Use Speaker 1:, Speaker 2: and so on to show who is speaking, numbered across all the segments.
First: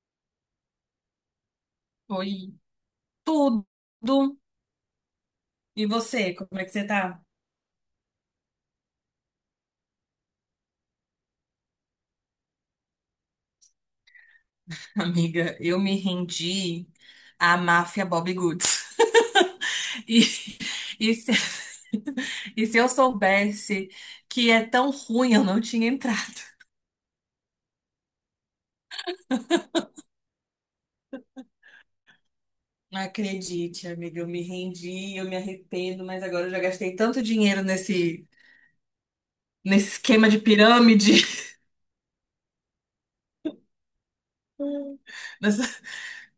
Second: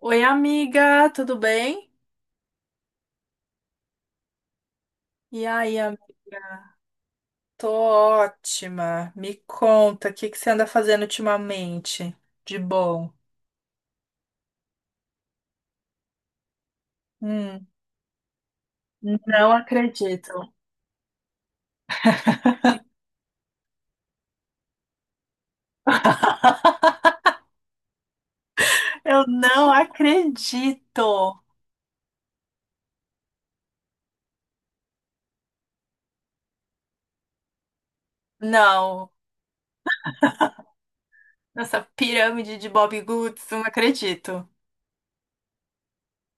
Speaker 1: Oi, amiga, tudo bem?
Speaker 2: Foi tudo.
Speaker 1: E aí,
Speaker 2: E
Speaker 1: amiga?
Speaker 2: você, como é que você tá?
Speaker 1: Tô ótima. Me conta, o que que você anda fazendo ultimamente? De bom.
Speaker 2: Amiga, eu me rendi à
Speaker 1: Hum,
Speaker 2: máfia Bobby Goods.
Speaker 1: não
Speaker 2: E,
Speaker 1: acredito.
Speaker 2: e se, E se eu soubesse que é tão ruim, eu não tinha entrado.
Speaker 1: Eu não acredito.
Speaker 2: Não acredite, amiga, eu me rendi, eu me arrependo, mas agora eu já gastei tanto dinheiro nesse,
Speaker 1: Não,
Speaker 2: nesse esquema de pirâmide.
Speaker 1: nessa pirâmide de Bob Goods, não acredito.
Speaker 2: nessa-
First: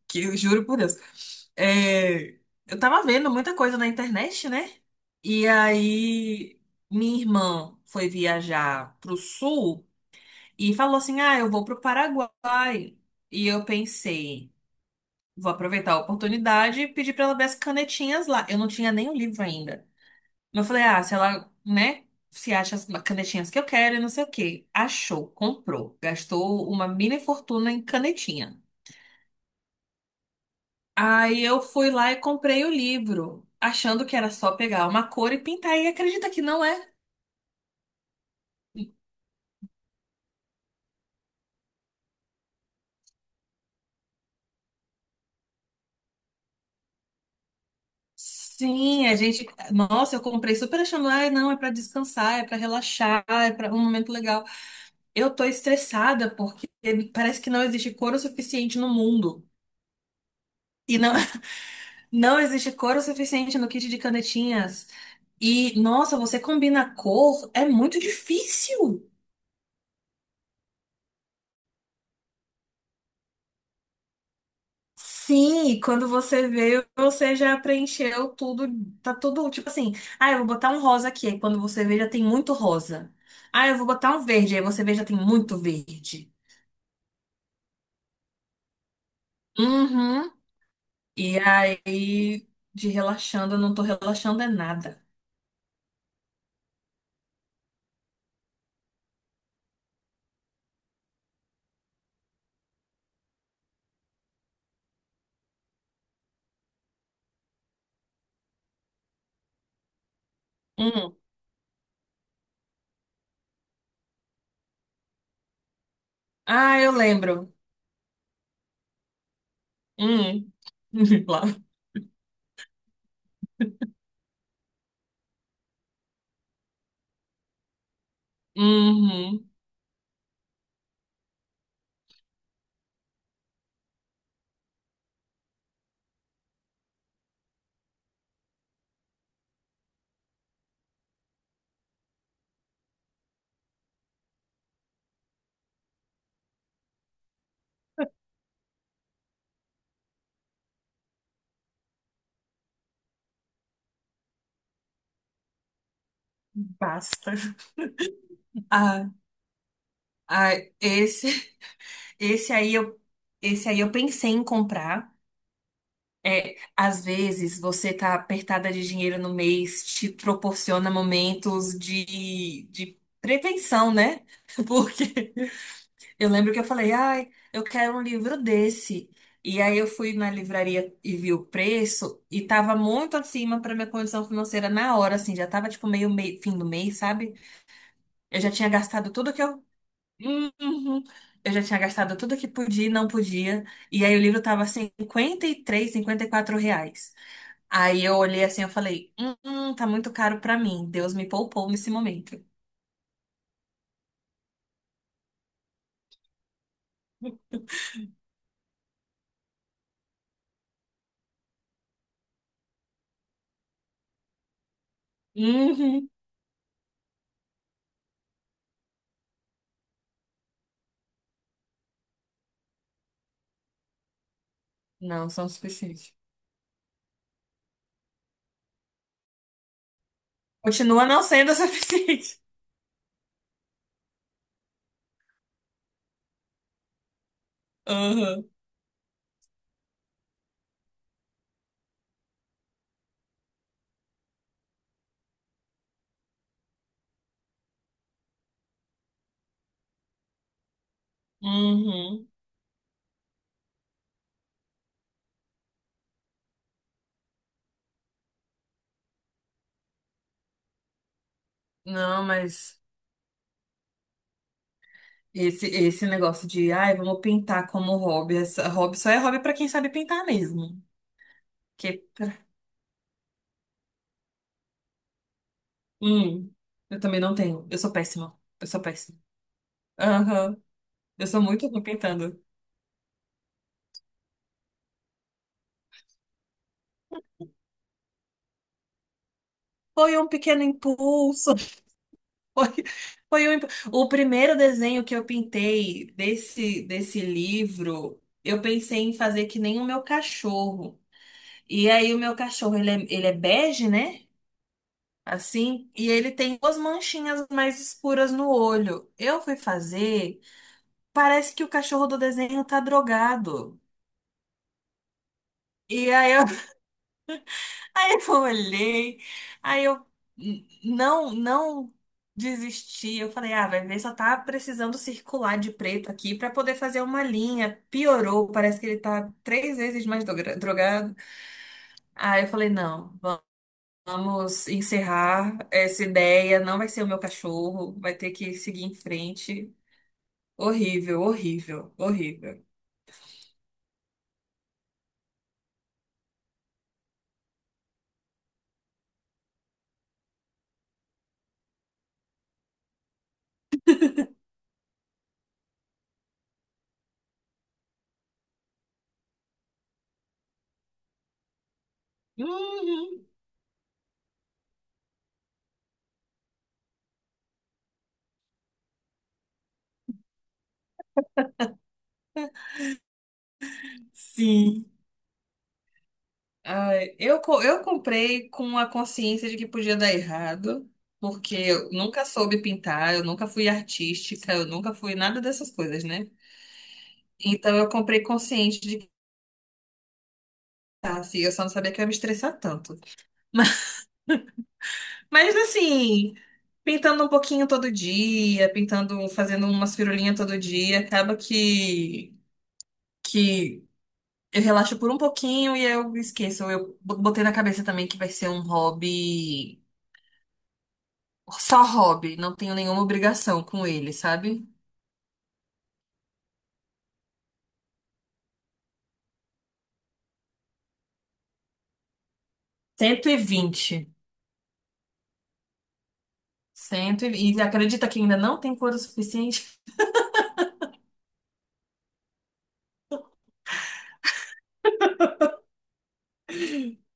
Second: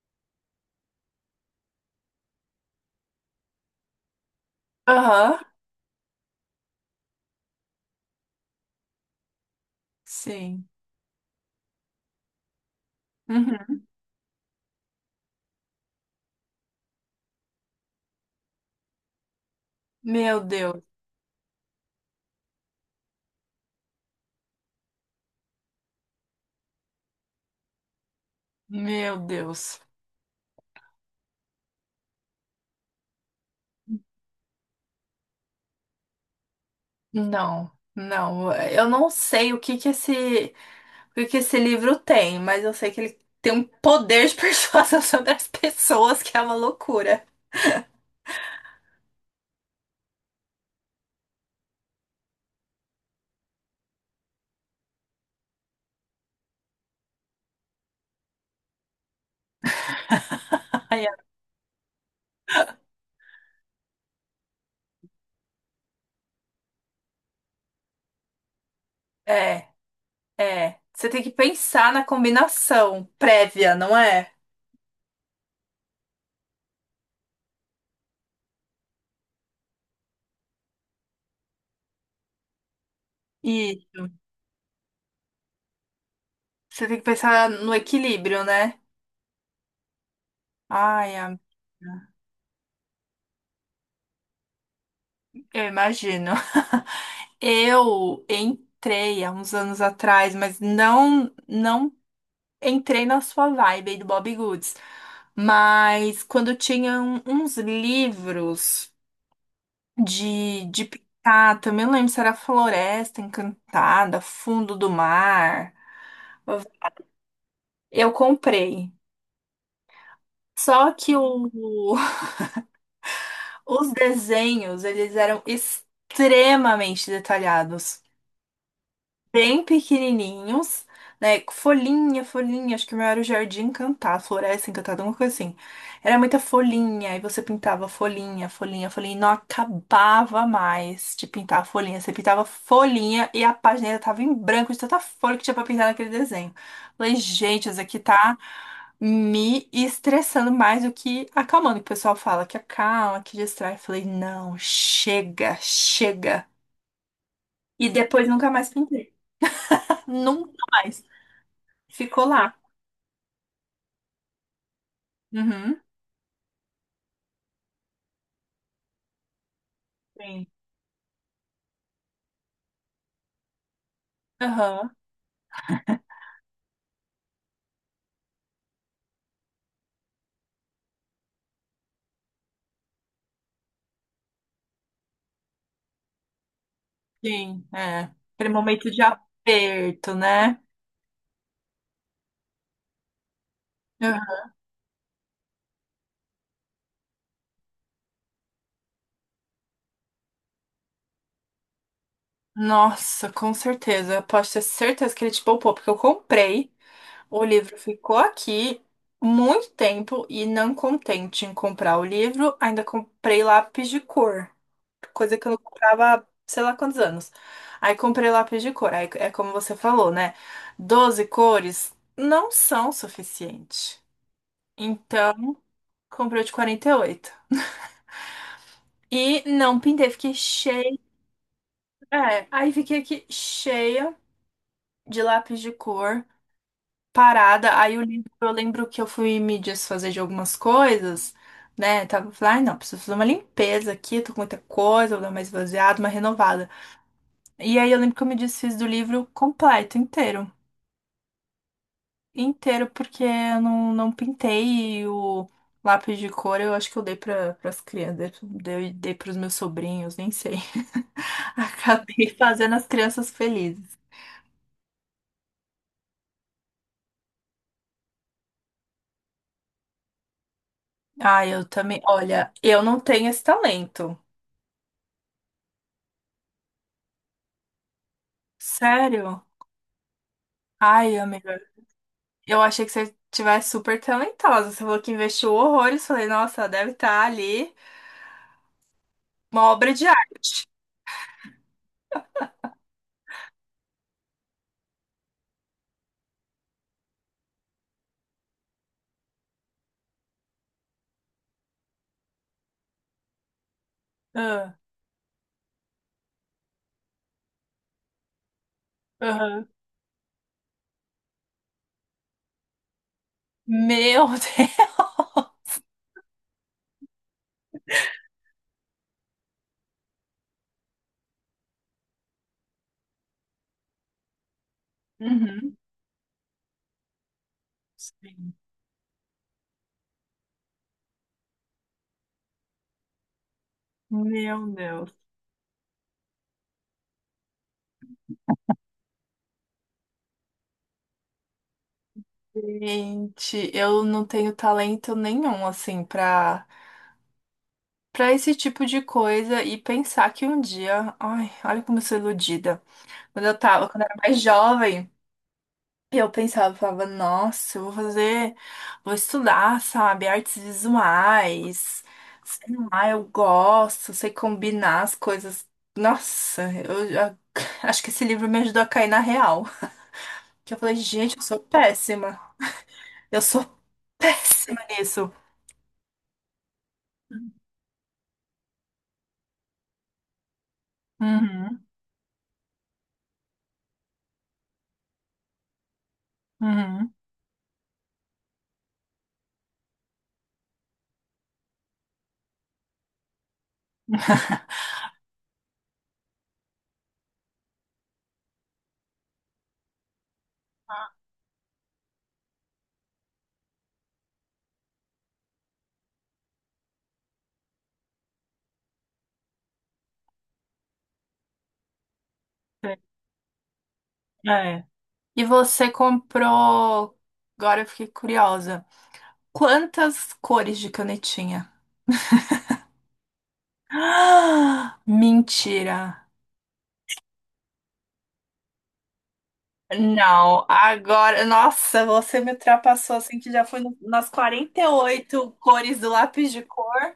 Speaker 2: que eu juro por Deus. É, eu tava vendo muita coisa na internet, né?
Speaker 1: Aham,
Speaker 2: E aí minha irmã foi viajar pro sul
Speaker 1: sim.
Speaker 2: e falou assim: ah, eu vou pro Paraguai. E eu
Speaker 1: Uhum.
Speaker 2: pensei, vou aproveitar a oportunidade e pedir pra ela ver as canetinhas lá. Eu não tinha nem o livro ainda.
Speaker 1: Meu
Speaker 2: Eu
Speaker 1: Deus,
Speaker 2: falei, ah, se ela, né? Se acha as canetinhas que eu quero e não sei o quê. Achou, comprou. Gastou uma mini fortuna em canetinha.
Speaker 1: meu Deus.
Speaker 2: Aí eu fui lá e comprei o livro, achando que era só pegar uma cor e pintar. E acredita que não é?
Speaker 1: Não, não. Eu não sei o que que esse. Porque esse livro tem, mas eu sei que ele tem um poder de persuasão sobre as pessoas que é uma loucura.
Speaker 2: Sim, a gente. Nossa, eu comprei super achando, ah, não, é pra descansar, é pra relaxar, é pra um momento legal. Eu tô estressada porque parece que não existe cor o suficiente no mundo. E
Speaker 1: Ai,
Speaker 2: não, não existe cor o suficiente no kit de canetinhas. E, nossa, você combina cor, é muito difícil.
Speaker 1: é, é. Você tem que pensar na combinação prévia, não é?
Speaker 2: Sim, e quando você vê, você já preencheu tudo, tá tudo tipo assim, ah, eu vou botar um rosa aqui, aí quando você vê já tem muito rosa.
Speaker 1: E
Speaker 2: Ah, eu vou botar um verde, aí você vê já tem muito verde.
Speaker 1: você tem que pensar no equilíbrio, né?
Speaker 2: Uhum.
Speaker 1: Ai,
Speaker 2: E
Speaker 1: am-
Speaker 2: aí, de relaxando, eu não tô relaxando é nada.
Speaker 1: eu imagino. Eu entrei há uns anos atrás, mas não entrei na sua vibe aí do Bobbie Goods. Mas quando tinham uns livros de
Speaker 2: Hum.
Speaker 1: pintar. Também não lembro se era Floresta Encantada, Fundo do Mar.
Speaker 2: Ah, eu lembro.
Speaker 1: Eu comprei.
Speaker 2: Hum.
Speaker 1: Só que
Speaker 2: Lá.
Speaker 1: o- os desenhos, eles eram extremamente detalhados,
Speaker 2: Uhum.
Speaker 1: bem pequenininhos, né? Com folhinha, folhinha, acho que o meu era o Jardim Encantado, Floresta Encantada, alguma coisa assim. Era muita folhinha, e você pintava folhinha, folhinha, folhinha, e não acabava mais de pintar a folhinha. Você pintava folhinha e a página ainda tava em branco de tanta folha que tinha pra pintar naquele desenho. Falei, gente, isso aqui tá me estressando mais do que acalmando. O pessoal fala que acalma, que distrai. Eu falei, não, chega, chega.
Speaker 2: Basta.
Speaker 1: E depois nunca mais
Speaker 2: Ah,
Speaker 1: pintei.
Speaker 2: ah,
Speaker 1: Nunca mais.
Speaker 2: esse,
Speaker 1: Ficou
Speaker 2: esse
Speaker 1: lá.
Speaker 2: aí eu, esse aí eu pensei em comprar.
Speaker 1: Uhum.
Speaker 2: É, às vezes você tá apertada de dinheiro no mês, te
Speaker 1: Sim,
Speaker 2: proporciona momentos de prevenção, né?
Speaker 1: aham,
Speaker 2: Porque eu lembro que eu falei, ai, eu quero um livro desse. E aí eu fui na livraria e vi o preço e tava muito acima para minha condição financeira na hora, assim, já tava tipo meio, fim do mês, sabe?
Speaker 1: sim, é.
Speaker 2: Eu
Speaker 1: Aquele
Speaker 2: já tinha
Speaker 1: momento de
Speaker 2: gastado tudo que eu.
Speaker 1: aperto, né?
Speaker 2: Uhum. Eu já tinha gastado tudo que podia e não podia. E aí o livro
Speaker 1: Aham.
Speaker 2: tava 53 R$ 54. Aí eu olhei assim, eu falei, tá muito caro pra mim. Deus me poupou nesse momento.
Speaker 1: Nossa, com certeza. Eu posso ter certeza que ele te poupou, porque eu comprei, o livro ficou aqui muito tempo e, não contente em comprar o livro, ainda comprei lápis de cor, coisa que eu não
Speaker 2: Uhum.
Speaker 1: comprava há sei lá quantos anos. Aí comprei lápis de cor, aí é como você falou, né? 12 cores não são suficientes.
Speaker 2: Não,
Speaker 1: Então,
Speaker 2: são suficientes.
Speaker 1: comprei o de 48. E oito. E não pintei, fiquei cheia.
Speaker 2: Continua não sendo o suficiente.
Speaker 1: É, aí fiquei aqui cheia de lápis de cor, parada. Aí o livro,
Speaker 2: Uhum.
Speaker 1: eu lembro que eu fui me desfazer de algumas coisas, né? Tava falando, ai não, preciso fazer uma limpeza aqui, tô com muita coisa, vou dar uma esvaziada, uma renovada. E aí eu lembro que eu me desfiz do livro completo, inteiro.
Speaker 2: Uhum.
Speaker 1: Inteiro, porque eu não, não pintei e o lápis de cor eu acho que eu dei para as crianças, dei pros meus sobrinhos, nem sei.
Speaker 2: Não,
Speaker 1: Acabei fazendo
Speaker 2: mas
Speaker 1: as crianças felizes.
Speaker 2: esse negócio de, ai, vamos pintar como hobby. Hobby só é hobby pra quem sabe pintar mesmo.
Speaker 1: Ai, eu
Speaker 2: Que
Speaker 1: também.
Speaker 2: pra-
Speaker 1: Olha, eu não tenho esse talento.
Speaker 2: hum, eu também não tenho. Eu sou péssima. Eu sou péssima.
Speaker 1: Sério?
Speaker 2: Aham.
Speaker 1: Ai,
Speaker 2: Eu sou
Speaker 1: amiga,
Speaker 2: muito ruim pintando.
Speaker 1: eu achei que você tivesse super talentosa. Você falou que investiu horrores. Falei, nossa, ela deve estar ali uma obra de
Speaker 2: Foi um pequeno
Speaker 1: arte.
Speaker 2: impulso. Foi, foi o primeiro desenho que eu pintei desse livro. Eu pensei em fazer que nem o meu cachorro. E aí, o meu cachorro, ele é bege, né?
Speaker 1: Ah,
Speaker 2: Assim, e ele tem duas manchinhas mais escuras no olho. Eu fui
Speaker 1: aham.
Speaker 2: fazer, parece que o cachorro do desenho tá drogado.
Speaker 1: Meu Deus!
Speaker 2: E aí, eu Aí eu olhei, aí eu não, não desisti. Eu falei, ah, vai ver, só tá precisando circular de
Speaker 1: Uhum,
Speaker 2: preto aqui pra poder fazer uma linha. Piorou,
Speaker 1: sim.
Speaker 2: parece que ele tá três vezes mais drogado. Aí eu falei, não, vamos
Speaker 1: Meu Deus.
Speaker 2: encerrar essa ideia, não vai ser o meu cachorro, vai ter que seguir em frente. Horrível, horrível, horrível.
Speaker 1: Gente, eu não tenho talento nenhum, assim, pra, pra esse tipo de coisa, e pensar que um dia, ai, olha como eu sou iludida. Quando eu tava, quando eu era mais jovem, eu pensava, eu falava, nossa, eu vou fazer, vou estudar, sabe, artes visuais, sei lá, eu
Speaker 2: Uhum.
Speaker 1: gosto, sei combinar as coisas. Nossa, acho que esse livro me ajudou a cair na real. Que eu falei, gente, eu sou péssima. Eu sou péssima
Speaker 2: Sim.
Speaker 1: nisso.
Speaker 2: Ai, eu comprei com a consciência de que podia dar errado, porque
Speaker 1: Uhum,
Speaker 2: eu nunca soube pintar, eu nunca fui artística, eu nunca fui nada dessas coisas, né?
Speaker 1: uhum.
Speaker 2: Então eu comprei consciente de que tá, assim, eu só não sabia que eu ia me estressar tanto. Mas, mas assim, pintando um pouquinho todo dia, pintando, fazendo umas firulinhas todo dia, acaba que eu relaxo por um pouquinho e eu esqueço. Eu botei na cabeça também que vai ser um hobby. Só hobby, não tenho nenhuma obrigação com ele, sabe?
Speaker 1: É. E você comprou. Agora eu fiquei curiosa. Quantas cores de canetinha?
Speaker 2: 120.
Speaker 1: Ah, mentira!
Speaker 2: Cento e vinte. E acredita que ainda não tem couro suficiente?
Speaker 1: Não, agora. Nossa, você me ultrapassou assim que já foi nas 48 cores do lápis de cor.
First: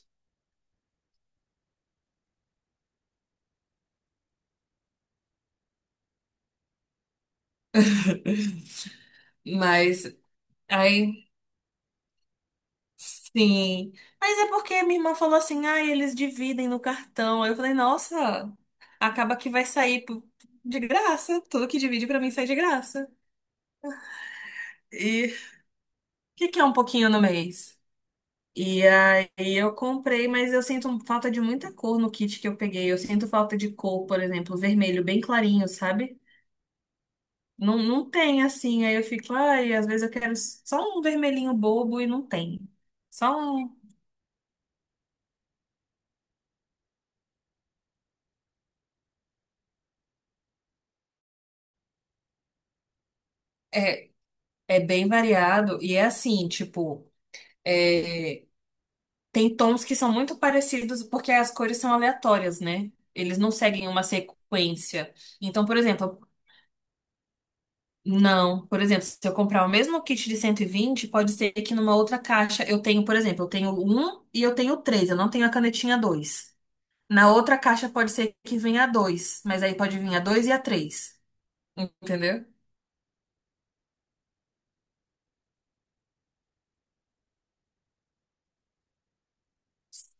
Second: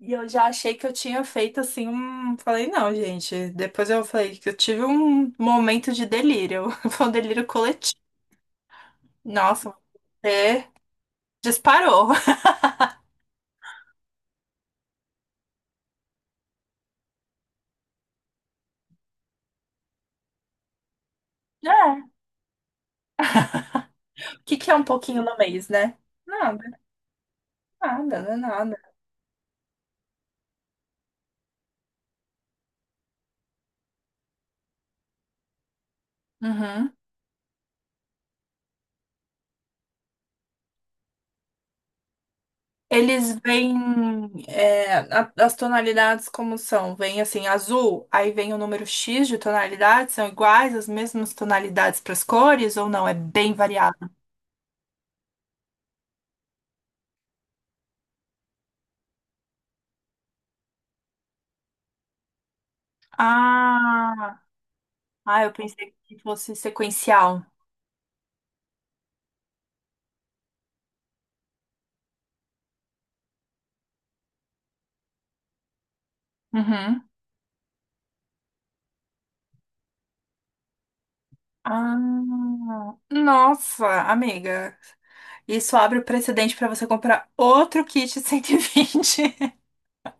Speaker 1: E eu já achei que eu tinha feito assim um. Falei, não, gente. Depois eu falei que eu tive um momento de delírio. Foi um delírio coletivo. Nossa,
Speaker 2: Mas
Speaker 1: você
Speaker 2: aí
Speaker 1: disparou.
Speaker 2: sim. Mas é porque minha irmã falou assim: ah, eles dividem no cartão. Aí eu falei, nossa, acaba que vai sair de graça. Tudo que
Speaker 1: É.
Speaker 2: divide pra mim sai de graça.
Speaker 1: O que que é um pouquinho
Speaker 2: E o
Speaker 1: no mês, né?
Speaker 2: que
Speaker 1: Não.
Speaker 2: que é um pouquinho no mês?
Speaker 1: Nada, não é
Speaker 2: E
Speaker 1: nada.
Speaker 2: aí eu comprei, mas eu sinto falta de muita cor no kit que eu peguei. Eu sinto falta de cor, por exemplo, vermelho bem clarinho, sabe?
Speaker 1: Uhum.
Speaker 2: Não, não tem assim. Aí eu fico, ai, às vezes eu quero só um vermelhinho bobo e não tem. Só
Speaker 1: Eles vêm
Speaker 2: um.
Speaker 1: é, as tonalidades, como são? Vem assim, azul, aí vem o número X de tonalidades, são iguais, as mesmas tonalidades para as cores, ou não? É bem variado.
Speaker 2: É, é bem variado e é assim, tipo, é, tem tons que são muito parecidos porque as cores são aleatórias, né? Eles não seguem uma
Speaker 1: Ah,
Speaker 2: sequência.
Speaker 1: ah, eu
Speaker 2: Então, por
Speaker 1: pensei que
Speaker 2: exemplo,
Speaker 1: fosse sequencial.
Speaker 2: não, por exemplo, se eu comprar o mesmo kit de 120, pode ser que numa outra caixa eu tenho, por exemplo, eu tenho um e eu tenho três, eu não tenho a canetinha dois.
Speaker 1: Uhum.
Speaker 2: Na outra caixa pode ser que venha a dois, mas aí pode vir a dois e a três. Entendeu?
Speaker 1: Ah, nossa, amiga. Isso abre o precedente para você comprar outro kit 120.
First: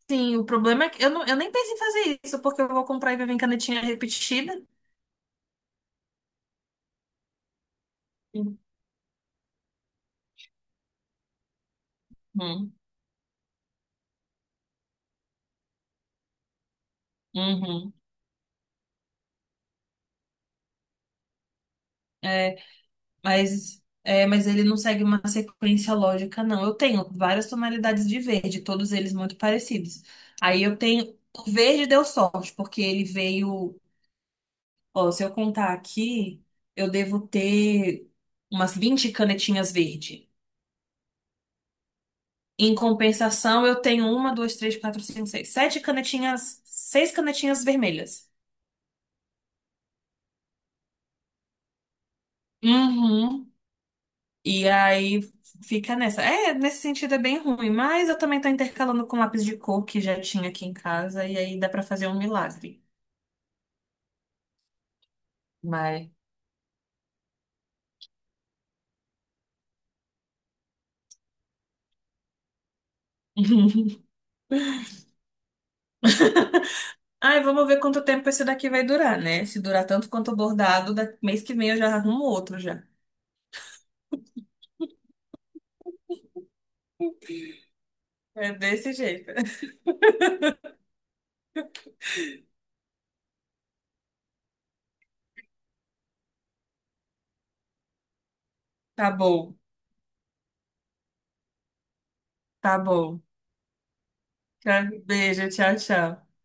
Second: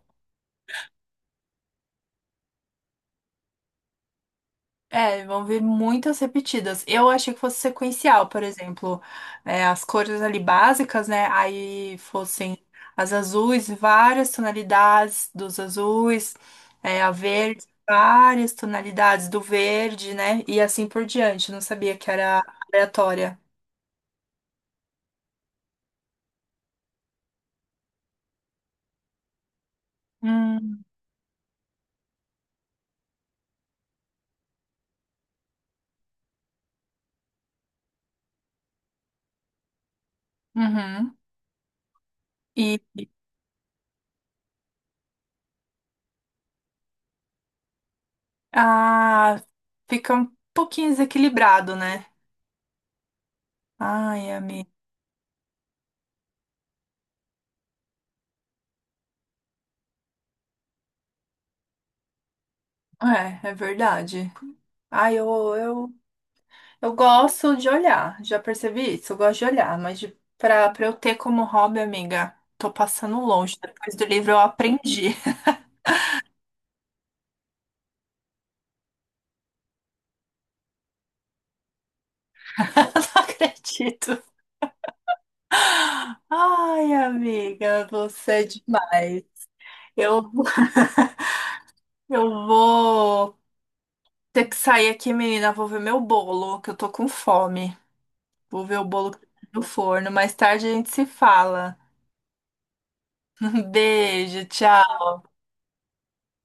Speaker 2: Sim, o problema é que eu, não, eu nem penso em fazer isso, porque eu vou comprar e vai vir canetinha repetida.
Speaker 1: É, vão vir muitas repetidas. Eu achei que fosse sequencial, por exemplo, é, as cores ali básicas, né? Aí fossem
Speaker 2: Uhum.
Speaker 1: as azuis, várias tonalidades dos azuis, é, a verde,
Speaker 2: Uhum.
Speaker 1: várias tonalidades do verde, né? E assim por diante. Não sabia que era aleatória.
Speaker 2: Mas ele não segue uma sequência lógica, não. Eu tenho várias tonalidades de verde, todos eles muito parecidos. Aí eu
Speaker 1: Hum,
Speaker 2: tenho. O verde deu sorte, porque ele veio. Ó, se eu contar aqui, eu devo ter umas 20 canetinhas verde.
Speaker 1: uhum.
Speaker 2: Em
Speaker 1: E
Speaker 2: compensação, eu tenho uma, duas, três, quatro, cinco, seis, sete canetinhas, seis canetinhas vermelhas.
Speaker 1: ah, fica um pouquinho desequilibrado, né?
Speaker 2: Uhum.
Speaker 1: Ai,
Speaker 2: E
Speaker 1: amigo.
Speaker 2: aí fica nessa. É, nesse sentido é bem ruim, mas eu também tô intercalando com lápis de cor que já tinha aqui em casa e aí dá pra fazer um milagre.
Speaker 1: É, é verdade. Ai, eu, eu
Speaker 2: Mas.
Speaker 1: Eu gosto de olhar, já percebi isso, eu gosto de olhar, mas de, pra eu ter como hobby, amiga, tô passando longe. Depois do livro eu aprendi,
Speaker 2: Ai, vamos ver quanto tempo esse daqui vai durar, né? Se durar tanto quanto o bordado, mês que vem eu já arrumo outro já.
Speaker 1: eu não acredito. Ai, amiga, você é
Speaker 2: É desse
Speaker 1: demais.
Speaker 2: jeito.
Speaker 1: Eu, eu vou ter que sair aqui, menina, vou ver meu bolo, que eu tô com fome. Vou ver o
Speaker 2: Tá
Speaker 1: bolo que tá
Speaker 2: bom,
Speaker 1: no forno, mais tarde a gente se fala.
Speaker 2: tá bom.
Speaker 1: Um beijo,
Speaker 2: Tá,
Speaker 1: tchau.
Speaker 2: beijo, tchau, tchau.